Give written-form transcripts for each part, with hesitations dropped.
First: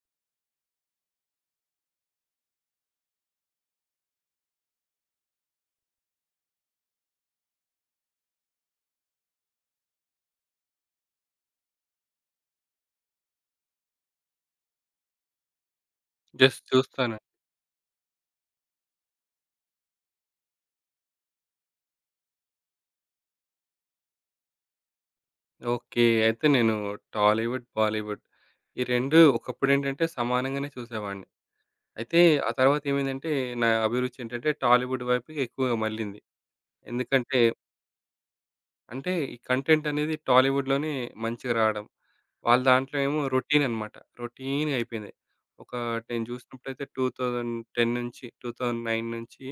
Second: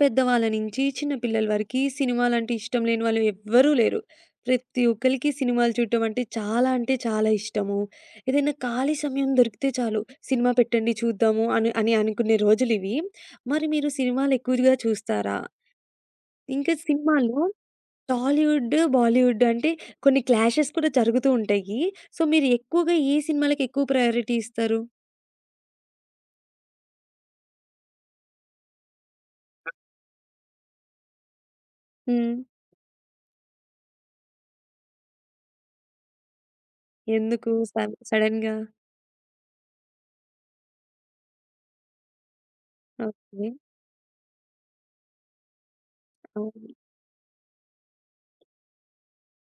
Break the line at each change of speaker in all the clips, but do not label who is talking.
పెద్దవాళ్ళ నుంచి చిన్న పిల్లల వరకి సినిమాలంటే ఇష్టం లేని వాళ్ళు ఎవ్వరూ లేరు. ప్రతి ఒక్కళ్ళకి సినిమాలు చూడటం అంటే చాలా అంటే చాలా ఇష్టము. ఏదైనా ఖాళీ సమయం దొరికితే చాలు సినిమా పెట్టండి చూద్దాము అని అని అనుకునే రోజులివి. మరి మీరు సినిమాలు ఎక్కువగా చూస్తారా?
జస్ట్
ఇంకా
చూస్తాను.
సినిమాల్లో టాలీవుడ్, బాలీవుడ్ అంటే కొన్ని క్లాషెస్ కూడా జరుగుతూ ఉంటాయి. సో, మీరు ఎక్కువగా ఏ సినిమాలకి ఎక్కువ ప్రయారిటీ ఇస్తారు?
ఓకే. అయితే నేను టాలీవుడ్, బాలీవుడ్ ఈ 2 ఒకప్పుడేంటంటే సమానంగానే చూసేవాడిని. అయితే
హ్మ్.
ఆ తర్వాత ఏమైందంటే నా అభిరుచి ఏంటంటే టాలీవుడ్ వైపుకి ఎక్కువగా మళ్ళింది. ఎందుకంటే
ఎందుకు సడెన్‌గా?
అంటే ఈ కంటెంట్ అనేది టాలీవుడ్‌లోనే మంచిగా రావడం. వాళ్ళ దాంట్లో ఏమో
ఓకే.
రొటీన్ అన్నమాట. రొటీన్‌గా అయిపోయింది. ఒక నేను
అవును.
చూసినప్పుడైతే 2010 నుంచి 2009 నుంచి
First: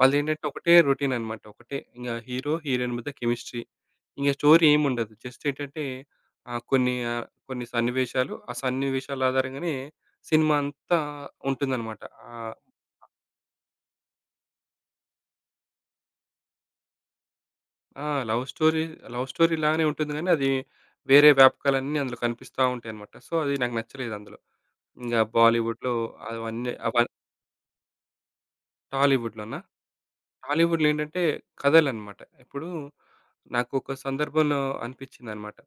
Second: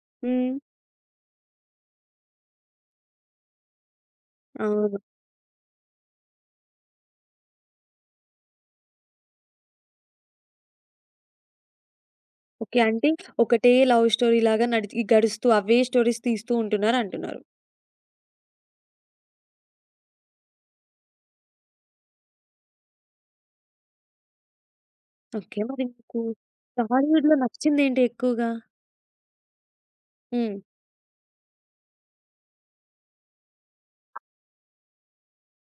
వాళ్ళేంటంటే
హ్మ్.
ఒకటే రొటీన్ అన్నమాట. ఒకటే ఇంగ హీరో, హీరోయిన్ మధ్య కెమిస్ట్రీ. ఇంగ స్టోరీ
అవును.
ఏముండదు. జస్ట్ ఏంటంటే కొన్ని కొన్ని సన్నివేశాలు, ఆ సన్నివేశాల ఆధారంగానే సినిమా అంతా ఉంటుందన్నమాట. ఆహ్,
ఓకే. అంటే ఒకటే లవ్ స్టోరీలాగా నడిచి గడుస్తూ అవే స్టోరీస్ తీస్తూ ఉంటున్నారంటున్నారు.
ఆ! లవ్ స్టోరీ, లవ్ స్టోరీ లాగానే ఉంటుంది గానీ, అది వేరే వ్యాపకాలన్నీ అందులో కనిపిస్తా ఉంటాయన్నమాట. సో, అది నాకు నచ్చలేదు అందులో. ఇంగ
ఓకే. మరి
బాలీవుడ్‌లో
మీకు
అవన్నీ అవ
టాలీవుడ్‌లో నచ్చిందేంటి ఎక్కువగా?
టాలీవుడ్‌లోనా?
హ్మ్.
టాలీవుడ్‌లో ఏంటంటే కథలన్నమాట. ఇప్పుడు నాకొక సందర్భంలో అనిపించిందన్నమాట.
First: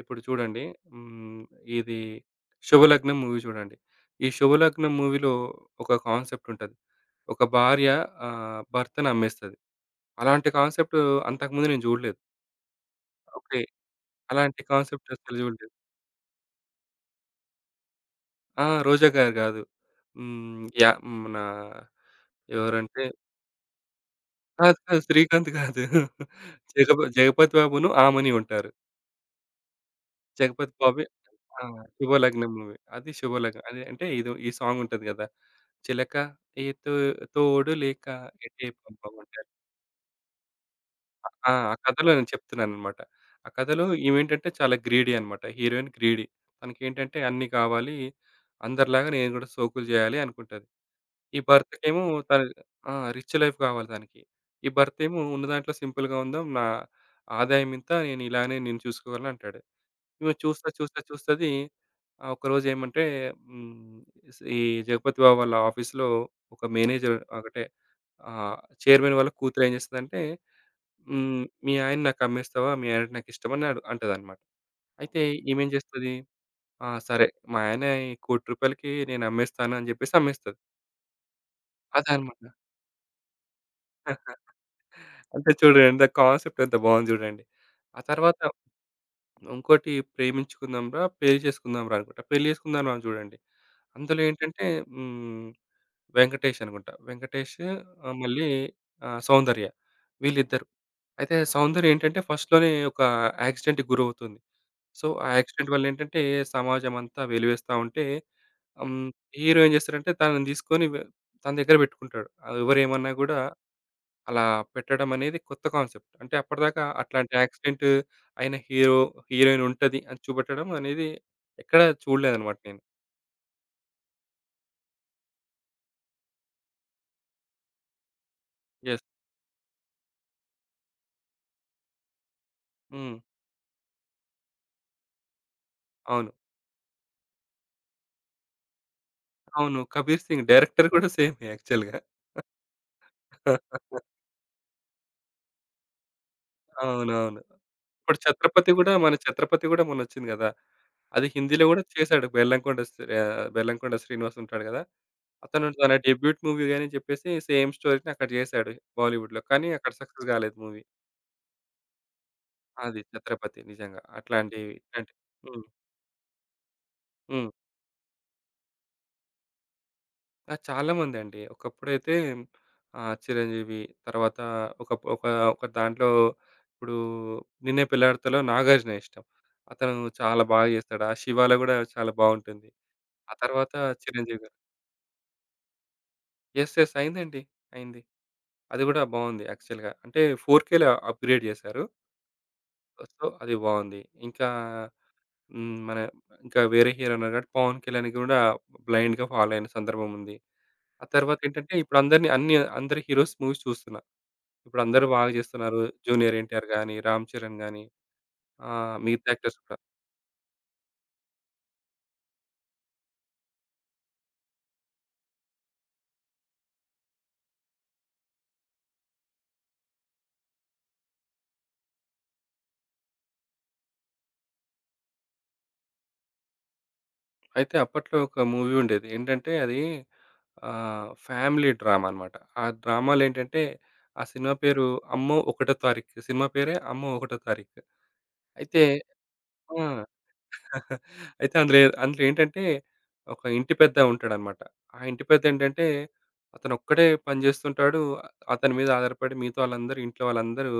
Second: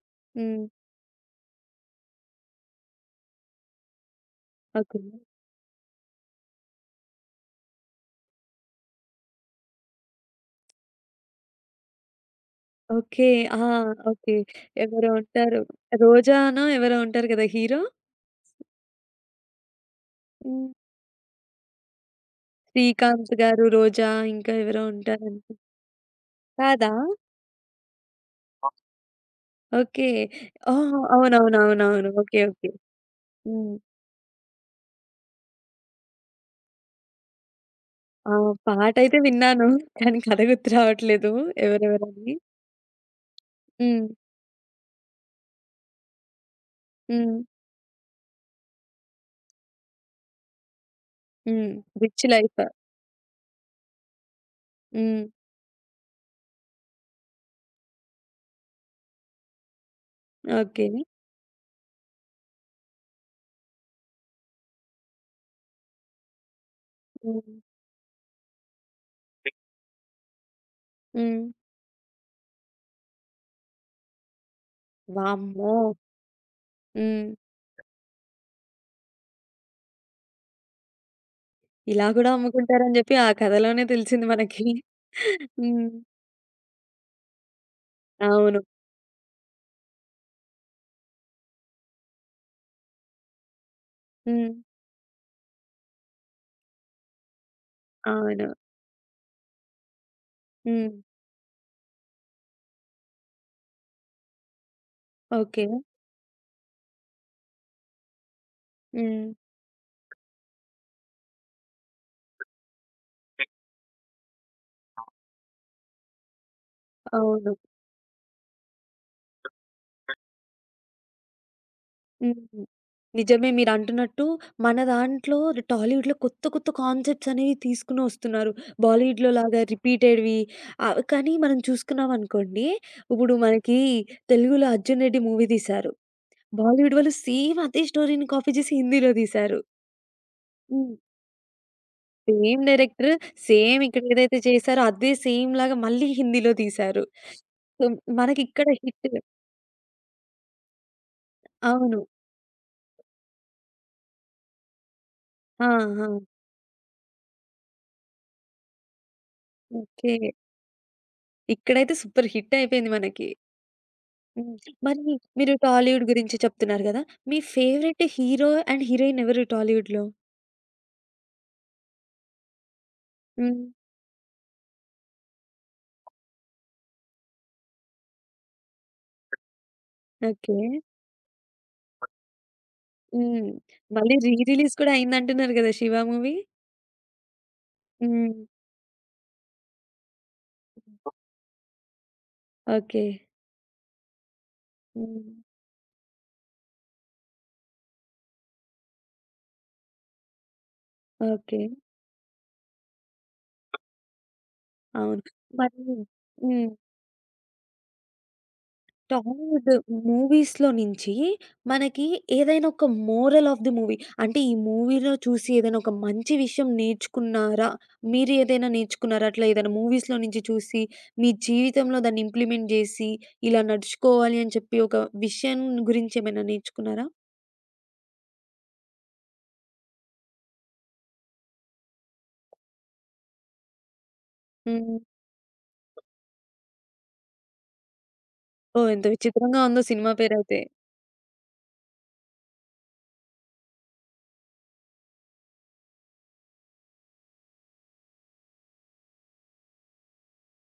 ఇప్పుడు చూడండి.
హ్మ్.
హ్మ్. ఇది 'శుభలగ్నం' మూవీ చూడండి. ఈ 'శుభలగ్నం'
ఓకే.
మూవీలో ఒక కాన్సెప్ట్ ఉంటది. ఒక భార్య భర్తను అమ్మేస్తది. అలాంటి కాన్సెప్ట్ అంతకుముందు నేను చూడలేదు.
ఓకే. ఆ!
ఓకే.
ఓకే.
అలాంటి
ఎవరో
కాన్సెప్ట్ అసలు
ఉంటారు.
చూడలేదు.
'రోజానో' ఎవరో ఉంటారు కదా! హీరో?
ఆ! 'రోజా' గారు కాదు. హ్మ్.
హ్మ్.
యాహ్! మన ఎవరంటే
'శ్రీకాంత్' గారు, 'రోజా' ఇంకా
కాదు.
ఎవరో
కాదు.
ఉంటారనుకు
'శ్రీకాంత్' కాదు.
కాదా?
'జగపతి బాబును' ఆమని ఉంటారు.
ఓకే.
జగపతి
ఓహ్!
బాబు. ఆ!
అవునవునవునవును. ఓకే.
'శుభలగ్నం'
ఓకే.
మూవీ. అది 'శుభలగ్నం'
హ్మ్.
అది అంటే ఇదో ఈ సాంగ్ ఉంటది గదా! చిలక ఏ తో తోడు లేక
ఆ!
ఎటే
పాటైతే
పంపమంటారు.
విన్నాను. కానీ కథ గుర్తు రావట్లేదు
ఆ! ఆ కథలో నేను
ఎవరెవరని.
చెప్తున్నానన్నమాట. ఆ కథలో
హ్మ్.
ఈమేంటంటే చాలా గ్రీడీ అన్నమాట. Heroine greedy. తనకేంటంటే
హ్మ్.
అన్నీ కావాలి. అందరిలాగా నేను గూడా సోకులు జేయాలి అనుకుంటది. ఈ
హ్మ్.
భర్తకేమో
రిచ్
తను
లైఫ్.
ఆ! రిచ్ లైఫ్ గావాలి తనకి. ఈ భర్తేమో
హ్మ్.
ఉన్న దాంట్లో సింపుల్‌గా ఉందాం. నా ఆదాయం ఇంత, ఇలానే నేను చూసుకోగలను అంటాడు. ఈమె చూస్తా,
ఓకే.
చూస్తా, చూస్తది. ఒకరోజేమంటే హ్మ్, స్ ఈ జగపతి బాబు వాళ్ళ ఆఫీస్‌లో ఒక మేనేజర్
హ్మ్.
ఒకటే ఆహ్, చైర్మన్ వాళ్ళ కూతురేం చేస్తదంటే,
హ్మ్.
"మీ ఆయన్ని నాకమ్మేస్తావా? మీ ఆయన నాకిష్టమని" అంటదనమాట. అయితే ఈమేం
వామ్మో!
చేస్తది, "ఆ! సరే,
హ్మ్.
మా ఆయన రూ. 1,00,00,00,000కి నేను అమ్మేస్తాను" అని చెప్పేసి అమ్మేస్తది.
ఇలా గూడా
అదనమాట.
అమ్ముకుంటారని జెప్పి ఆ కథలోనే తెలిసింది మనకి.
అంటే చూడండి,
హ్మ్.
ఎంత కాన్సెప్ట్ ఎంత బాగుంది చూడండి. ఆ తర్వాత
అవును.
ఇంకోటి 'ప్రేమించుకుందాం రా పెళ్లి చేసుకుందాం రా' అనుకుంటా. 'పెళ్లి చేసుకుందాం రా' అని చూడండి. అందులో
హ్మ్.
ఏంటంటే హ్మ్, వెంకటేష్ అనుకుంటా. వెంకటేష్
అవును.
మళ్ళీ సౌందర్య, వీళ్ళిద్దరు.
హ్మ్.
అయితే సౌందర్య ఏంటంటే ఫస్ట్‌లోనే ఒక యాక్సిడెంట్‌కి గురవుతుంది. సో, ఆ
ఓకే.
యాక్సిడెంట్ వల్ల ఏంటంటే సమాజం అంతా వెలివేస్తా ఉంటే, హ్మ్,
హ్మ్.
హీరో ఏం చేస్తారంటే తనని తీసుకొని తన దగ్గర పెట్టుకుంటాడు. ఆ ఎవరేమన్నా కూడా అలా పెట్టడం అనేది కొత్త కాన్సెప్ట్. అంటే అప్పటిదాకా అట్లాంటి
అవును.
యాక్సిడెంట్ అయిన హీరో, హీరోయిన్ ఉంటది అని చూపెట్టడం అనేది ఎక్కడ
హ్మ్.
చూడలేదనమాట నేను.
నిజమే మీరంటున్నట్టు మన దాంట్లో టాలీవుడ్‌లో కొత్త కొత్త కాన్సెప్ట్స్ అనేవి తీసుకొని ఒస్తున్నారు.
యెస్.
బాలీవుడ్‌లో లాగా రిపీటెడ్‌వి ఆహ్, కానీ మనం చూసుకున్నామనుకోండి
హ్మ్.
ఇప్పుడు మనకి తెలుగులో 'అర్జున్ రెడ్డి' మూవీ తీశారు.
అవును.
బాలీవుడ్ వాళ్ళు సేమ్ అదే స్టోరీని కాపీ చేసి హిందీలో తీశారు.
అవును. 'కబీర్ సింగ్' డైరెక్టర్
హ్మ్.
కూడా సేమే యాక్చువల్‌గా.
సేమ్ డైరెక్టర్, సేమ్ ఇక్కడ ఏదైతే చేశారో అదే సేమ్ లాగా మళ్ళీ హిందీలో తీశారు.
అవునవును.
సో,
ఇప్పుడు
మనకిక్కడ
'ఛత్రపతి' కూడా
హిట్
మన 'ఛత్రపతి' కూడా మొన్నొచ్చింది కదా! అది హిందీలో కూడా
అవును.
చేశాడు. బెల్లంకొండ శ్రీనివాస్ ఉంటాడు కదా!
ఆ!
అతను తన
ఆ!
డెబ్యూట్ మూవీ అని చెప్పేసి సేమ్ స్టోరీ‌ని అక్కడ చేశాడు బాలీవుడ్‌లో. కానీ అక్కడ
ఓకే.
సక్సెస్ కాలేదు మూవీ.
ఇక్కడైతే సూపర్ హిట్ అయిపోయింది
అది
మనకి.
'ఛత్రపతి' నిజంగా.
హ్మ్.
అట్లాంటివి ఇట్లాంటి
మరి మీరు
హ్మ్.
టాలీవుడ్ గురించి చెప్తున్నారు గదా! మీ
హ్మ్.
ఫేవరెట్ హీరో అండ్ హీరోయిన్ ఎవరు టాలీవుడ్‌లో?
ఆ! చాలామందండి. ఒకప్పుడైతే
హ్మ్.
'చిరంజీవి' తర్వాత ఒక ఒక ఒక దాంట్లో ఇప్పుడు 'నిన్నే పెళ్లాడతా'లో 'నాగార్జున' ఇష్టం. అతను చాలా
ఓకే.
బాగా చేస్తాడు. ఆ 'శివా'లో కూడా చాలా బావుంటుంది. ఆ
హ్మ్.
తర్వాత
మళ్ళీ రీ
'చిరంజీవి' గారు,
రిలీజ్ కూడా అయిందంటున్నారు గదా! 'శివ' మూవీ.
యెస్. యెస్. అయిందండి. అయింది.
హ్మ్.
అది కూడా బావుంది యాక్చువల్‌గా. అంటే 4Kలో అప్‌గ్రేడ్ చేశారు.
ఓకే.
సో, అది బావుంది. ఇంకా
హ్మ్.
హ్మ్. మన ఇంకా వేరే హీరో ఉన్నారు కాబట్టి 'పవన్ కళ్యాణ్‌కి' కూడా బ్లైండ్‌గా ఫాలో అయిన సందర్భం ఉంది. ఆ
ఓకే.
తర్వాతేంటంటే ఇప్పుడందరిని అన్ని అందరి హీరోస్ మూవీస్ చూస్తున్నా. ఇప్పుడందరూ
అవును.
బాగా
మరి
చేస్తున్నారు. 'జూనియర్ ఎన్‌టిఆర్'
హ్మ్.
గాని, 'రామ్ చరణ్' గాని మిగతా యాక్టర్స్
టాలీవుడ్
కూడా.
మూవీస్‌లో నుంచి మనకి ఏదైనా ఒక మోరల్ ఆఫ్ ది మూవీ అంటే ఈ మూవీలో చూసి ఏదైనా ఒక మంచి విషయం నేర్చుకున్నారా? మీరు ఏదైనా నేర్చుకున్నారా? అట్లా ఏదైనా మూవీస్‌లో నుంచి చూసి మీ జీవితంలో దాన్ని ఇంప్లిమెంట్ జేసి ఇలా నడుచుకోవాలి అని చెప్పి ఒక విషయం గురించి ఏమైనా నేర్చుకున్నారా?
అయితే అప్పట్లో ఒక మూవీ ఉండేది. ఏంటంటే అది ఫ్యామిలీ డ్రామా అన్నమాట. ఆ డ్రామాలో ఏంటంటే ఆ సినిమా పేరు
హ్మ్.
'అమ్మో ఒకటో తారీఖు'. సినిమా పేరే 'అమ్మో ఒకటో తారీఖు.' అయితే
ఓహ్! ఎంత విచిత్రంగా ఉందో
ఆ!
సినిమా పేరైతే.
అయితే అందులో ఏంటంటే ఒక ఇంటి పెద్ద ఉంటాడనమాట. ఆ ఇంటి పెద్ద ఏంటంటే అతను ఒక్కడే పని చేస్తుంటాడు. అతని మీద ఆధారపడి మిగతా వాళ్ళందరూ ఇంట్లో వాళ్ళందరూ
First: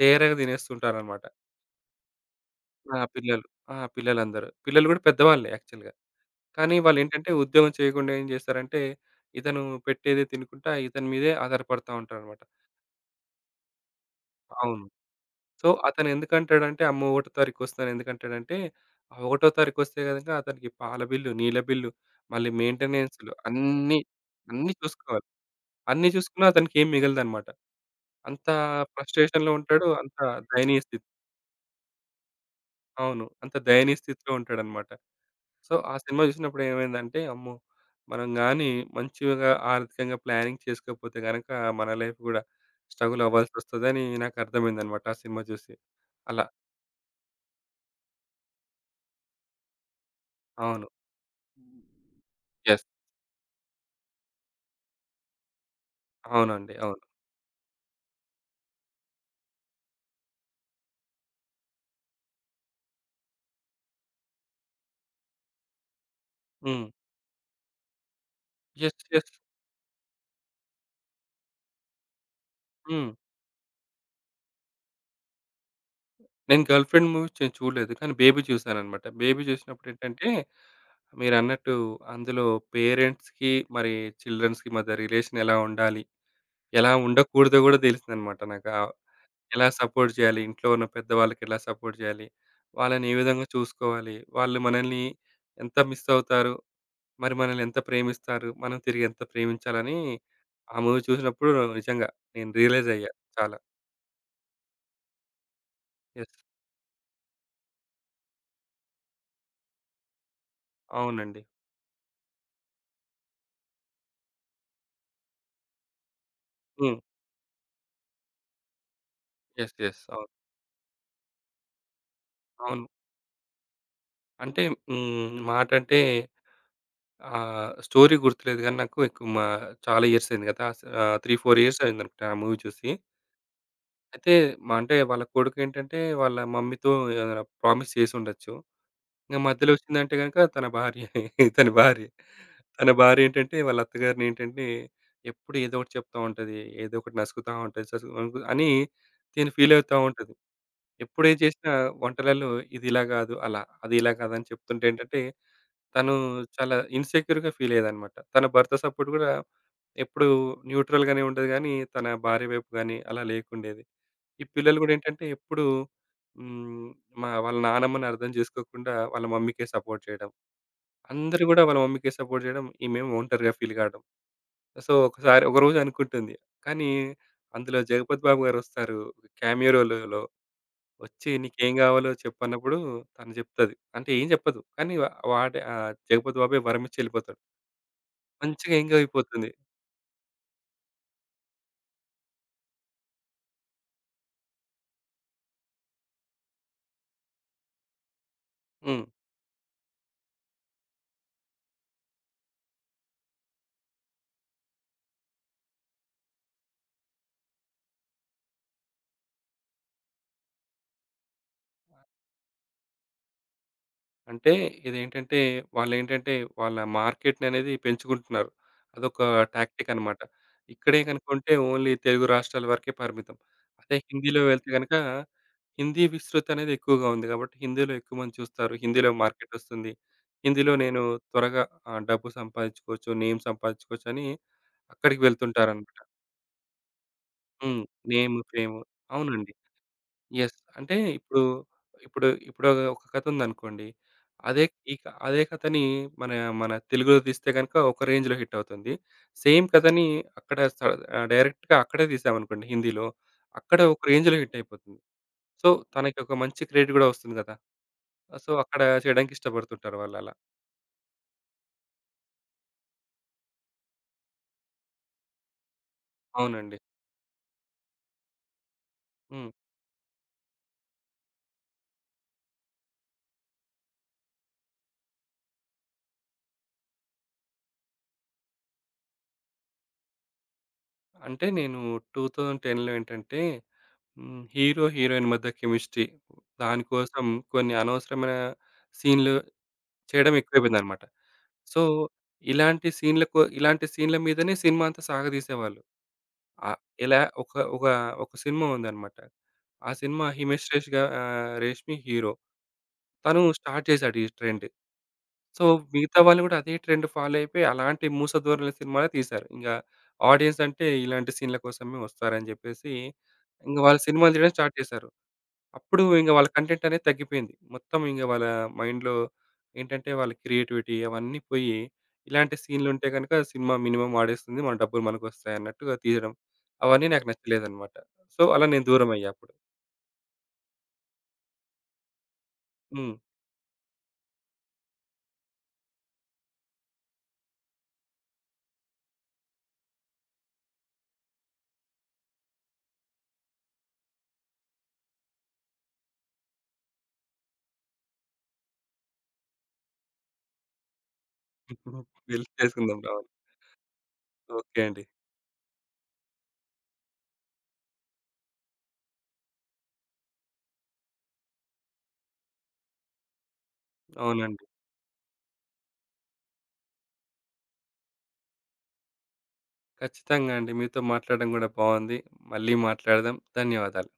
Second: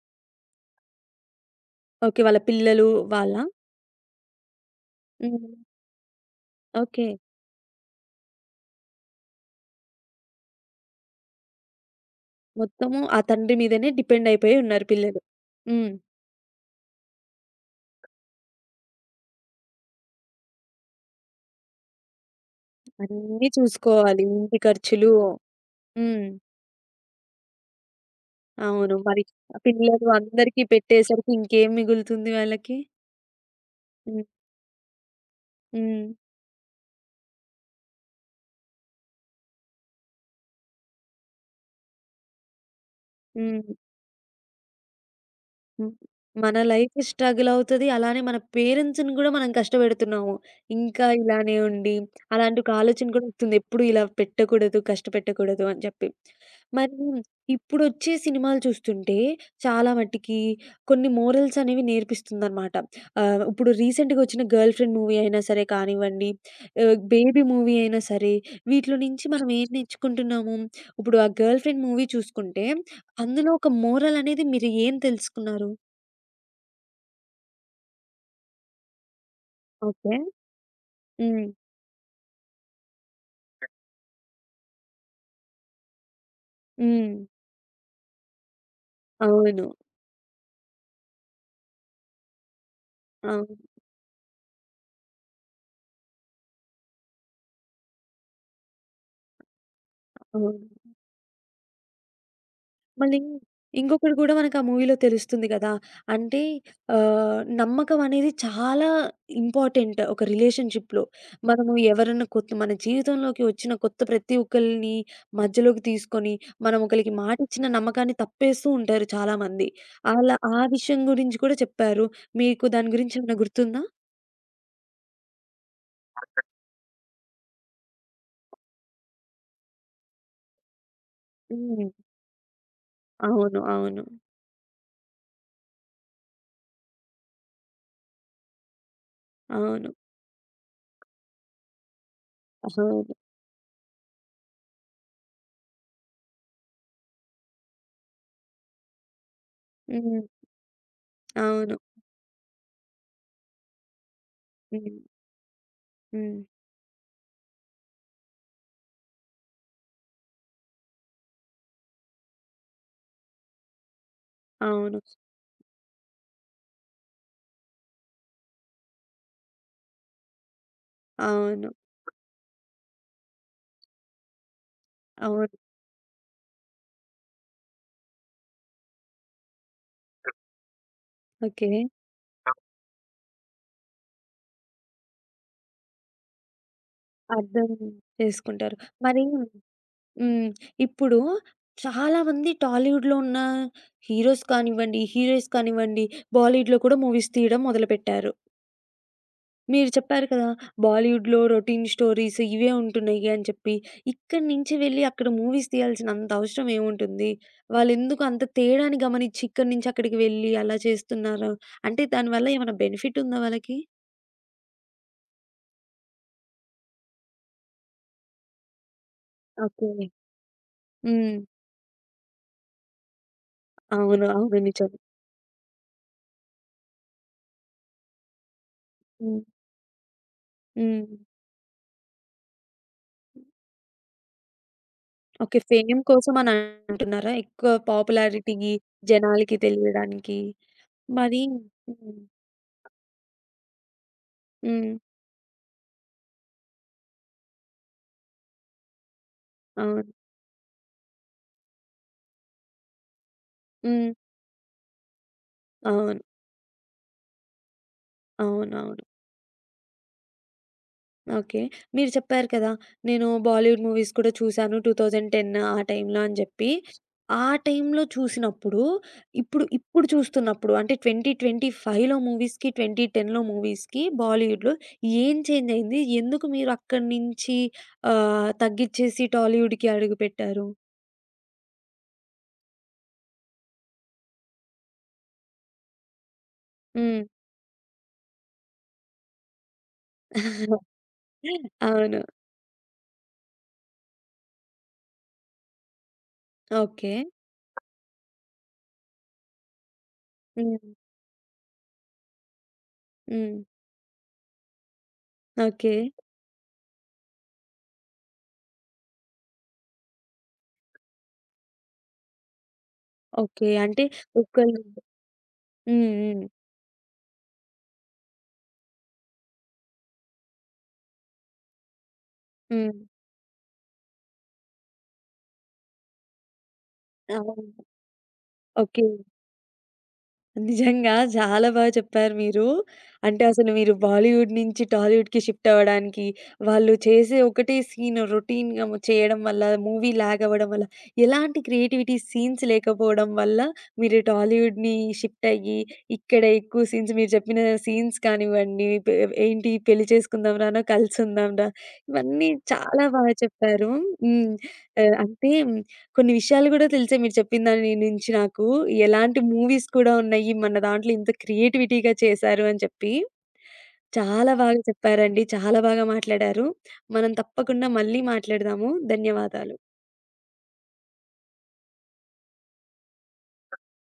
తేరగా తినేస్తుంటారనమాట.
ఓకే. వాళ్ళ పిల్లలు
ఆ!
వాళ్ళా?
పిల్లలు. ఆ! పిల్లలందరూ. పిల్లలు కూడా పెద్దవాళ్ళే
హ్మ్.
యాక్చువల్‌గా. కానీ
ఓకే.
వాళ్ళేంటంటే ఉద్యోగం చేయకుండా ఏం చేస్తారంటే ఇతను పెట్టేదే తినుకుంటా ఇతని మీదే ఆధారపడతా ఉంటారనమాట.
మొత్తము ఆ తండ్రి మీదనే డిపెండ్ అయిపోయి
అవును.
ఉన్నారు పిల్లలు.
సో,
హ్మ్.
అతను ఎందుకంటాడంటే, అమ్మ ఒకటో తారీకొస్తాను ఎందుకంటాడంటే, ఆ ఒకటో తారీకొస్తే గనక అతనికి పాల బిల్లు, నీళ్ళ బిల్లు, మళ్ళీ మెయింటెనెన్స్‌లు
అన్నీ
అన్నీ,
చూసుకోవాలి. ఇంటి
అన్నీ
ఖర్చులు
చూసుకోవాలి. అన్నీ
హ్మ్.
చూసుకున్నా అతనికేం మిగలదనమాట. అంత
అవును. మరి
ఫ్రస్ట్రేషన్‌లో ఉంటాడు.
పిల్లలు
అంత
అందరికీ
దయనీయ స్థితి,
పెట్టేసరికి ఇంకేం మిగులుతుంది వాళ్ళకి?
అవును, అంత దయనీయ
హ్మ్.
స్థితిలో ఉంటాడనమాట. సో, ఆ
హ్మ్.
సినిమా చూసినప్పుడు ఏమైందంటే, అమ్మో! మనం గాని మంచిగా ఆర్థికంగా ప్లానింగ్ చేసుకోకపోతే గనక మన లైఫ్ గూడా స్ట్రగుల్
హ్మ్.
అవ్వాల్సొస్తదని నాకర్థమైందనమాట ఆ సినిమా చూసి.
హ్మ్.
అలా.
మన లైఫ్ స్ట్రగుల్ అవుతది. అలానే మన పేరెంట్స్‌ని గూడా మనం కష్టపెడుతున్నాము.
అవును.
ఇంకా ఇలానే
హ్మ్.
ఉండి అలాంటి ఒక
యెస్.
ఆలోచన కూడా వస్తుంది. ఎప్పుడు ఇలా పెట్టకూడదు, కష్టపెట్టకూడదు అని చెప్పి.
అవునండి.
మరి
అవును.
ఇప్పుడొచ్చే సినిమాలు చూస్తుంటే చాలా మటికి కొన్ని మోరల్స్ అనేవి నేర్పిస్తుందనమాట. ఆహ్, ఇప్పుడు రీసెంట్‌గా వచ్చిన 'గర్ల్ ఫ్రెండ్' మూవీ అయినా సరే కానివ్వండి,
హ్మ్.
ఆహ్, 'బేబీ' మూవీ అయినా సరే, వీటిలో
యెస్.
నుంచి
యెస్.
మనం ఏం నేర్చుకుంటున్నాము? ఇప్పుడు ఆ 'గర్ల్ ఫ్రెండ్' మూవీ చూసుకుంటే
హ్మ్.
అందులో ఒక మోరల్ అనేది మీరు ఏం తెలుసుకున్నారు?
నేను 'గర్ల్ ఫ్రెండ్' మూవీ చూడలేదు. కానీ 'బేబీ' చూసానన్నమాట. 'Baby'
okay.
చూసినప్పుడేంటంటే,
హ్మ్.
మీరన్నట్టు అందులో పేరెంట్స్‌కి, మరి చిల్డ్రన్స్‌కి మధ్య రిలేషన్ ఎలా ఉండాలి, ఎలా
హ్మ్.
ఉండకూడదో గూడా తెలిసిందన్నమాట నాకు. ఆహ్,
అవును.
ఎలా సపోర్ట్ చేయాలి, ఇంట్లో ఉన్న పెద్దవాళ్ళకి ఎలా సపోర్ట్ చేయాలి, వాళ్ళని ఏ విధంగా
అవును.
చూసుకోవాలి, వాళ్ళు మనల్ని ఎంత మిస్ అవుతారు, మరి మనల్ని ఎంత ప్రేమిస్తారు, మనం తిరిగి ఎంత ప్రేమించాలని
అవును.
ఆ మూవీ చూసినప్పుడు నిజంగా నేను రియలైజ్ అయ్యా
మళ్ళీ
చాలా.
ఇంకొకటి గూడా మనకు ఆ మూవీలో తెలుస్తుంది గదా!
యెస్.
అంటే ఆహ్, నమ్మకం అనేది చాలా ఇంపార్టెంట్ ఒక రిలేషన్‌షిప్‌లో.
అవునండి.
మనము ఎవరన్నా కొత్త మన జీవితంలోకి వచ్చిన కొత్త ప్రతి ఒక్కళ్ళని మధ్యలోకి తీసుకొని, మనం
హ్మ్.
ఒకళ్ళకి మాటిచ్చిన నమ్మకాన్ని తప్పేస్తూ ఉంటారు చాలామంది.
యెస్. యెస్. అవును.
అలా ఆ విషయం గురించి కూడా చెప్పారు. మీకు
అవును.
దాని గురించి ఏమైనా గుర్తుందా?
అంటే హ్మ్. మాటంటే, స్టోరీ గుర్తులేదు గానీ నాకు ఎక్కువ మా చాలా ఇయర్స్ అయింది కదా! 3, 4 ఇయర్స్
హ్మ్.
అయిందనుకుంటా ఆ మూవీ చూసి.
అవును. అవును.
అయితే మా అంటే వాళ్ళ కొడుకేంటంటే వాళ్ళ మమ్మీతో ఏదైనా ప్రామిస్ చేసుండొచ్చు. ఇంక మధ్యలో
అవును.
వచ్చిందంటే గనుక తన భార్యే. తన భార్య. తన
అవును.
భార్య ఏంటంటే, వాళ్ళ అత్తగారిని ఏంటంటే, ఎప్పుడు ఏదో ఒకటి చెప్తా ఉంటది. ఏదో ఒకటి నసుకుతా ఉంటది. ససు అనుకు అని తిను ఫీల్ అవుతా
హ్మ్.
ఉంటది. ఎప్పుడు ఏది చేసినా
అవును.
వంటలలో ఇది ఇలా కాదు, అలా. అది ఇలా కాదు అని చెప్తుంటే
హ్మ్.
ఏంటంటే, తను
హ్మ్.
చాలా ఇన్‌సెక్యూర్‌గా ఫీల్ అయ్యేదన్నమాట. తన భర్త సపోర్ట్ కూడా ఎప్పుడు న్యూట్రల్‌గానే ఉండేది గానీ, తన భార్య వైపు గానీ అలా లేకుండేది. ఈ పిల్లలు కూడా
అవును.
ఏంటంటే ఎప్పుడు హ్మ్. మా వాళ్ళ నానమ్మని అర్థం చేసుకోకుండా వాళ్ళ మమ్మీకే సపోర్ట్ చేయడం. అందరూ గూడా
అవును.
వాళ్ళ మమ్మీకే సపోర్ట్ జేయడం. ఈమేమో ఒంటరిగా ఫీల్ గావడం. సో,
అవును.
ఒకరోజు అనుకుంటుంది. కానీ అందులో 'జగపతి బాబు' గారొస్తారు. క్యామియో రోల్‌లో వచ్చి
ఓకే.
నీకేం గావాలో చెప్పన్నప్పుడు తను జెప్తది. అంటే ఏం జెప్పదు. కానీ వాడే 'జగపతి బాబే' వరమిచ్చి ఎళ్ళిపోతాడు.
అర్థం
మంచిగా
చేసుకుంటారు.
ఎంగేజ్
మరి
అయిపోతుంది.
హ్మ్. ఇప్పుడు చాలామంది టాలీవుడ్‌లో ఉన్న హీరోస్ కానివ్వండి, హీరోయిన్స్ కానివ్వండి, బాలీవుడ్‌లో కూడా మూవీస్ తీయడం మొదలుపెట్టారు.
హ్మ్.
మీరు చెప్పారు కదా! బాలీవుడ్‌లో రొటీన్ స్టోరీస్ ఇవే ఉంటున్నాయి అని చెప్పి. ఇక్కడి నుంచి వెళ్లి అక్కడ మూవీస్ తీయాల్సిన అంత అవసరం ఏముంటుంది? వాళ్ళెందుకు అంత తేడాని గమనిచ్చి ఇక్కడి నుంచి అక్కడికి వెళ్లి అలా చేస్తున్నారు? అంటే దానివల్ల ఏమైనా బెనిఫిట్ ఉందా వాళ్ళకి?
అంటే ఇదేంటంటే వాళ్ళేంటంటే వాళ్ళ మార్కెట్‌ననేది పెంచుకుంటున్నారు. అదొక
ఓకే.
టాక్టిక్ అన్నమాట. ఇక్కడే
హ్మ్.
గనుకుంటే ఓన్లీ తెలుగు రాష్ట్రాల వరకే పరిమితం. అదే
అవును.
హిందీలో
అవును.
వెళ్తే
నిజం.
గనక హిందీ విస్తృతి అనేది ఎక్కువగా ఉంది కాబట్టి హిందీలో ఎక్కువ మంది చూస్తారు. హిందీలో
హ్మ్.
మార్కెట్ వస్తుంది. హిందీలో నేను
హ్మ్.
త్వరగా, డబ్బు సంపాదించుకోవచ్చు, నేమ్ సంపాదించుకోవచ్చు అని అక్కడికి
ఓకే. ఫేమ్
వెళ్తుంటారనమాట.
కోసం అని అంటున్నారా? ఎక్కువ
హ్మ్. నేమ్,
పాపులారిటీకి,
ఫేమ్. అవునండి.
జనాలకి తెలియడానికి.
యెస్. అంటే
మరి
ఇప్పుడు,
హ్మ్.
ఇప్పుడు ఇప్పుడు ఒక ఒక కథ ఉందనుకోండి. అదే
హ్మ్.
కథని మన మన తెలుగులో తీస్తే గనుక ఒక రేంజ్‌లో హిట్ అవుతుంది. సేమ్ కథని
అవును.
అక్కడ స ఆహ్, డైరెక్ట్‌గా అక్కడే తీసామనుకోండి హిందీలో. అక్కడ ఒక
హ్మ్.
రేంజ్‌లో హిట్ అయిపోతుంది. సో, తనకి
అవును.
ఒక మంచి క్రెడిట్ గూడా వస్తుంది గదా! సో, అక్కడ
అవునవును.
చేయడానికి ఇష్టపడుతుంటారు వాళ్ళలా.
ఓకే. మీరు చెప్పారు కదా! నేను బాలీవుడ్ మూవీస్ కూడా చూసాను 2010 ఆ టైంలో అని జెప్పి.
అవునండి.
ఆ టైంలో చూసినప్పుడు,
హ్మ్.
ఇప్పుడు చూస్తున్నప్పుడు అంటే 2025లో మూవీస్‌కి, 2010లో మూవీస్‌కి బాలీవుడ్‌లో ఏం చేంజ్ అయింది? ఎందుకు మీరు అక్కడి నుంచి ఆహ్, తగ్గిచ్చేసి టాలీవుడ్‌కి అడుగుపెట్టారు?
అంటే నేను 2010లో ఏంటంటే హీరో, హీరోయిన్ మధ్య కెమిస్ట్రీ
హ్మ్.
దానికోసం కొన్ని అనవసరమైన సీన్‌లు చేయడం ఎక్కువైపోయిందనమాట. సో,
అవును.
ఇలాంటి సీన్‌ల మీదనే సినిమా అంతా సాగదీసేవాళ్ళు. ఆహ్,
ఓకే.
ఇలా ఒక ఒక ఒక సినిమా ఉందనమాట. ఆ సినిమా 'హిమేష్ రేష్'
హ్మ్.
గా ఆహ్, 'రేష్మి' హీరో. తను
హ్మ్.
స్టార్ట్ చేసాడు ఈ ట్రెండ్. So,
okay.
మిగతా వాళ్ళు గూడా అదే ట్రెండ్ ఫాలో అయిపోయి అలాంటి 'మూస ధోరణి' సినిమాలే తీశారు. ఇంగ ఆడియన్స్ అంటే ఇలాంటి సీన్‌ల కోసమే వస్తారని జెప్పేసి,
ఓకే.
ఇంగ వాళ్ళు
అంటే
సినిమాలు తీయడం స్టార్ట్
ఒకళ్ళు
చేశారు. అప్పుడు
హ్మ్.
ఇంగ
హ్మ్.
వాళ్ళ కంటెంట్ అనేది తగ్గిపోయింది. మొత్తం ఇంగ వాళ్ళ మైండ్‌లో ఏంటంటే వాళ్ళ క్రియేటివిటీ అవన్నీ పోయి, ఇలాంటి
హ్మ్.
సీన్‌లుంటే గనక సినిమా మినిమమ్ ఆడేస్తుంది, మన డబ్బులు మనకొస్తాయన్నట్టుగా తీయడం. అవన్నీ నాకు
అవును.
నచ్చలేదన్నమాట. సో, అలా నేను
ఓకే.
దూరమయ్యా అప్పుడు.
నిజంగా చాలా బాగా చెప్పారు మీరు.
హ్మ్.
అంటే అసలు మీరు బాలీవుడ్ నుంచి టాలీవుడ్‌కి షిఫ్ట్ అవ్వడానికి, వాళ్ళు చేసే ఒకటే సీన్ రొటీన్‌గా చేయడం వల్ల, మూవీ లాగ్ అవ్వడం వల్ల, ఎలాంటి క్రియేటివిటీ సీన్స్ లేకపోవడం వల్ల మీరు టాలీవుడ్‌ని షిఫ్ట్ అయ్యి, ఇక్కడ ఎక్కువ సీన్స్ మీరు చెప్పిన సీన్స్ కానివ్వండి, ఏంటి పెళ్లి చేసుకుందాం రానో, కలిసుందాం రా
పెళ్లి
ఇవన్నీ
చేసుకుందాం.
చాలా
అవును.
బాగా చెప్పారు. హ్మ్.
ఓకే అండి.
ఆహ్, అంటే కొన్ని విషయాలు గూడా తెలిసాయి మీరు చెప్పిన దాని నుంచి నాకు. ఎలాంటి మూవీస్ కూడా ఉన్నాయి. మన దాంట్లో ఇంత క్రియేటివిటీగా చేశారు అని చెప్పి. చాలా
అవునండి.
బాగా చెప్పారండి. చాలా బాగా మాట్లాడారు. మనం తప్పకుండా మళ్ళీ మాట్లాడదాము. ధన్యవాదాలు.
ఖచ్చితంగా అండి. మీతో మాట్లాడడం గూడా బావుంది. మళ్ళీ మాట్లాడదాం. ధన్యవాదాలు.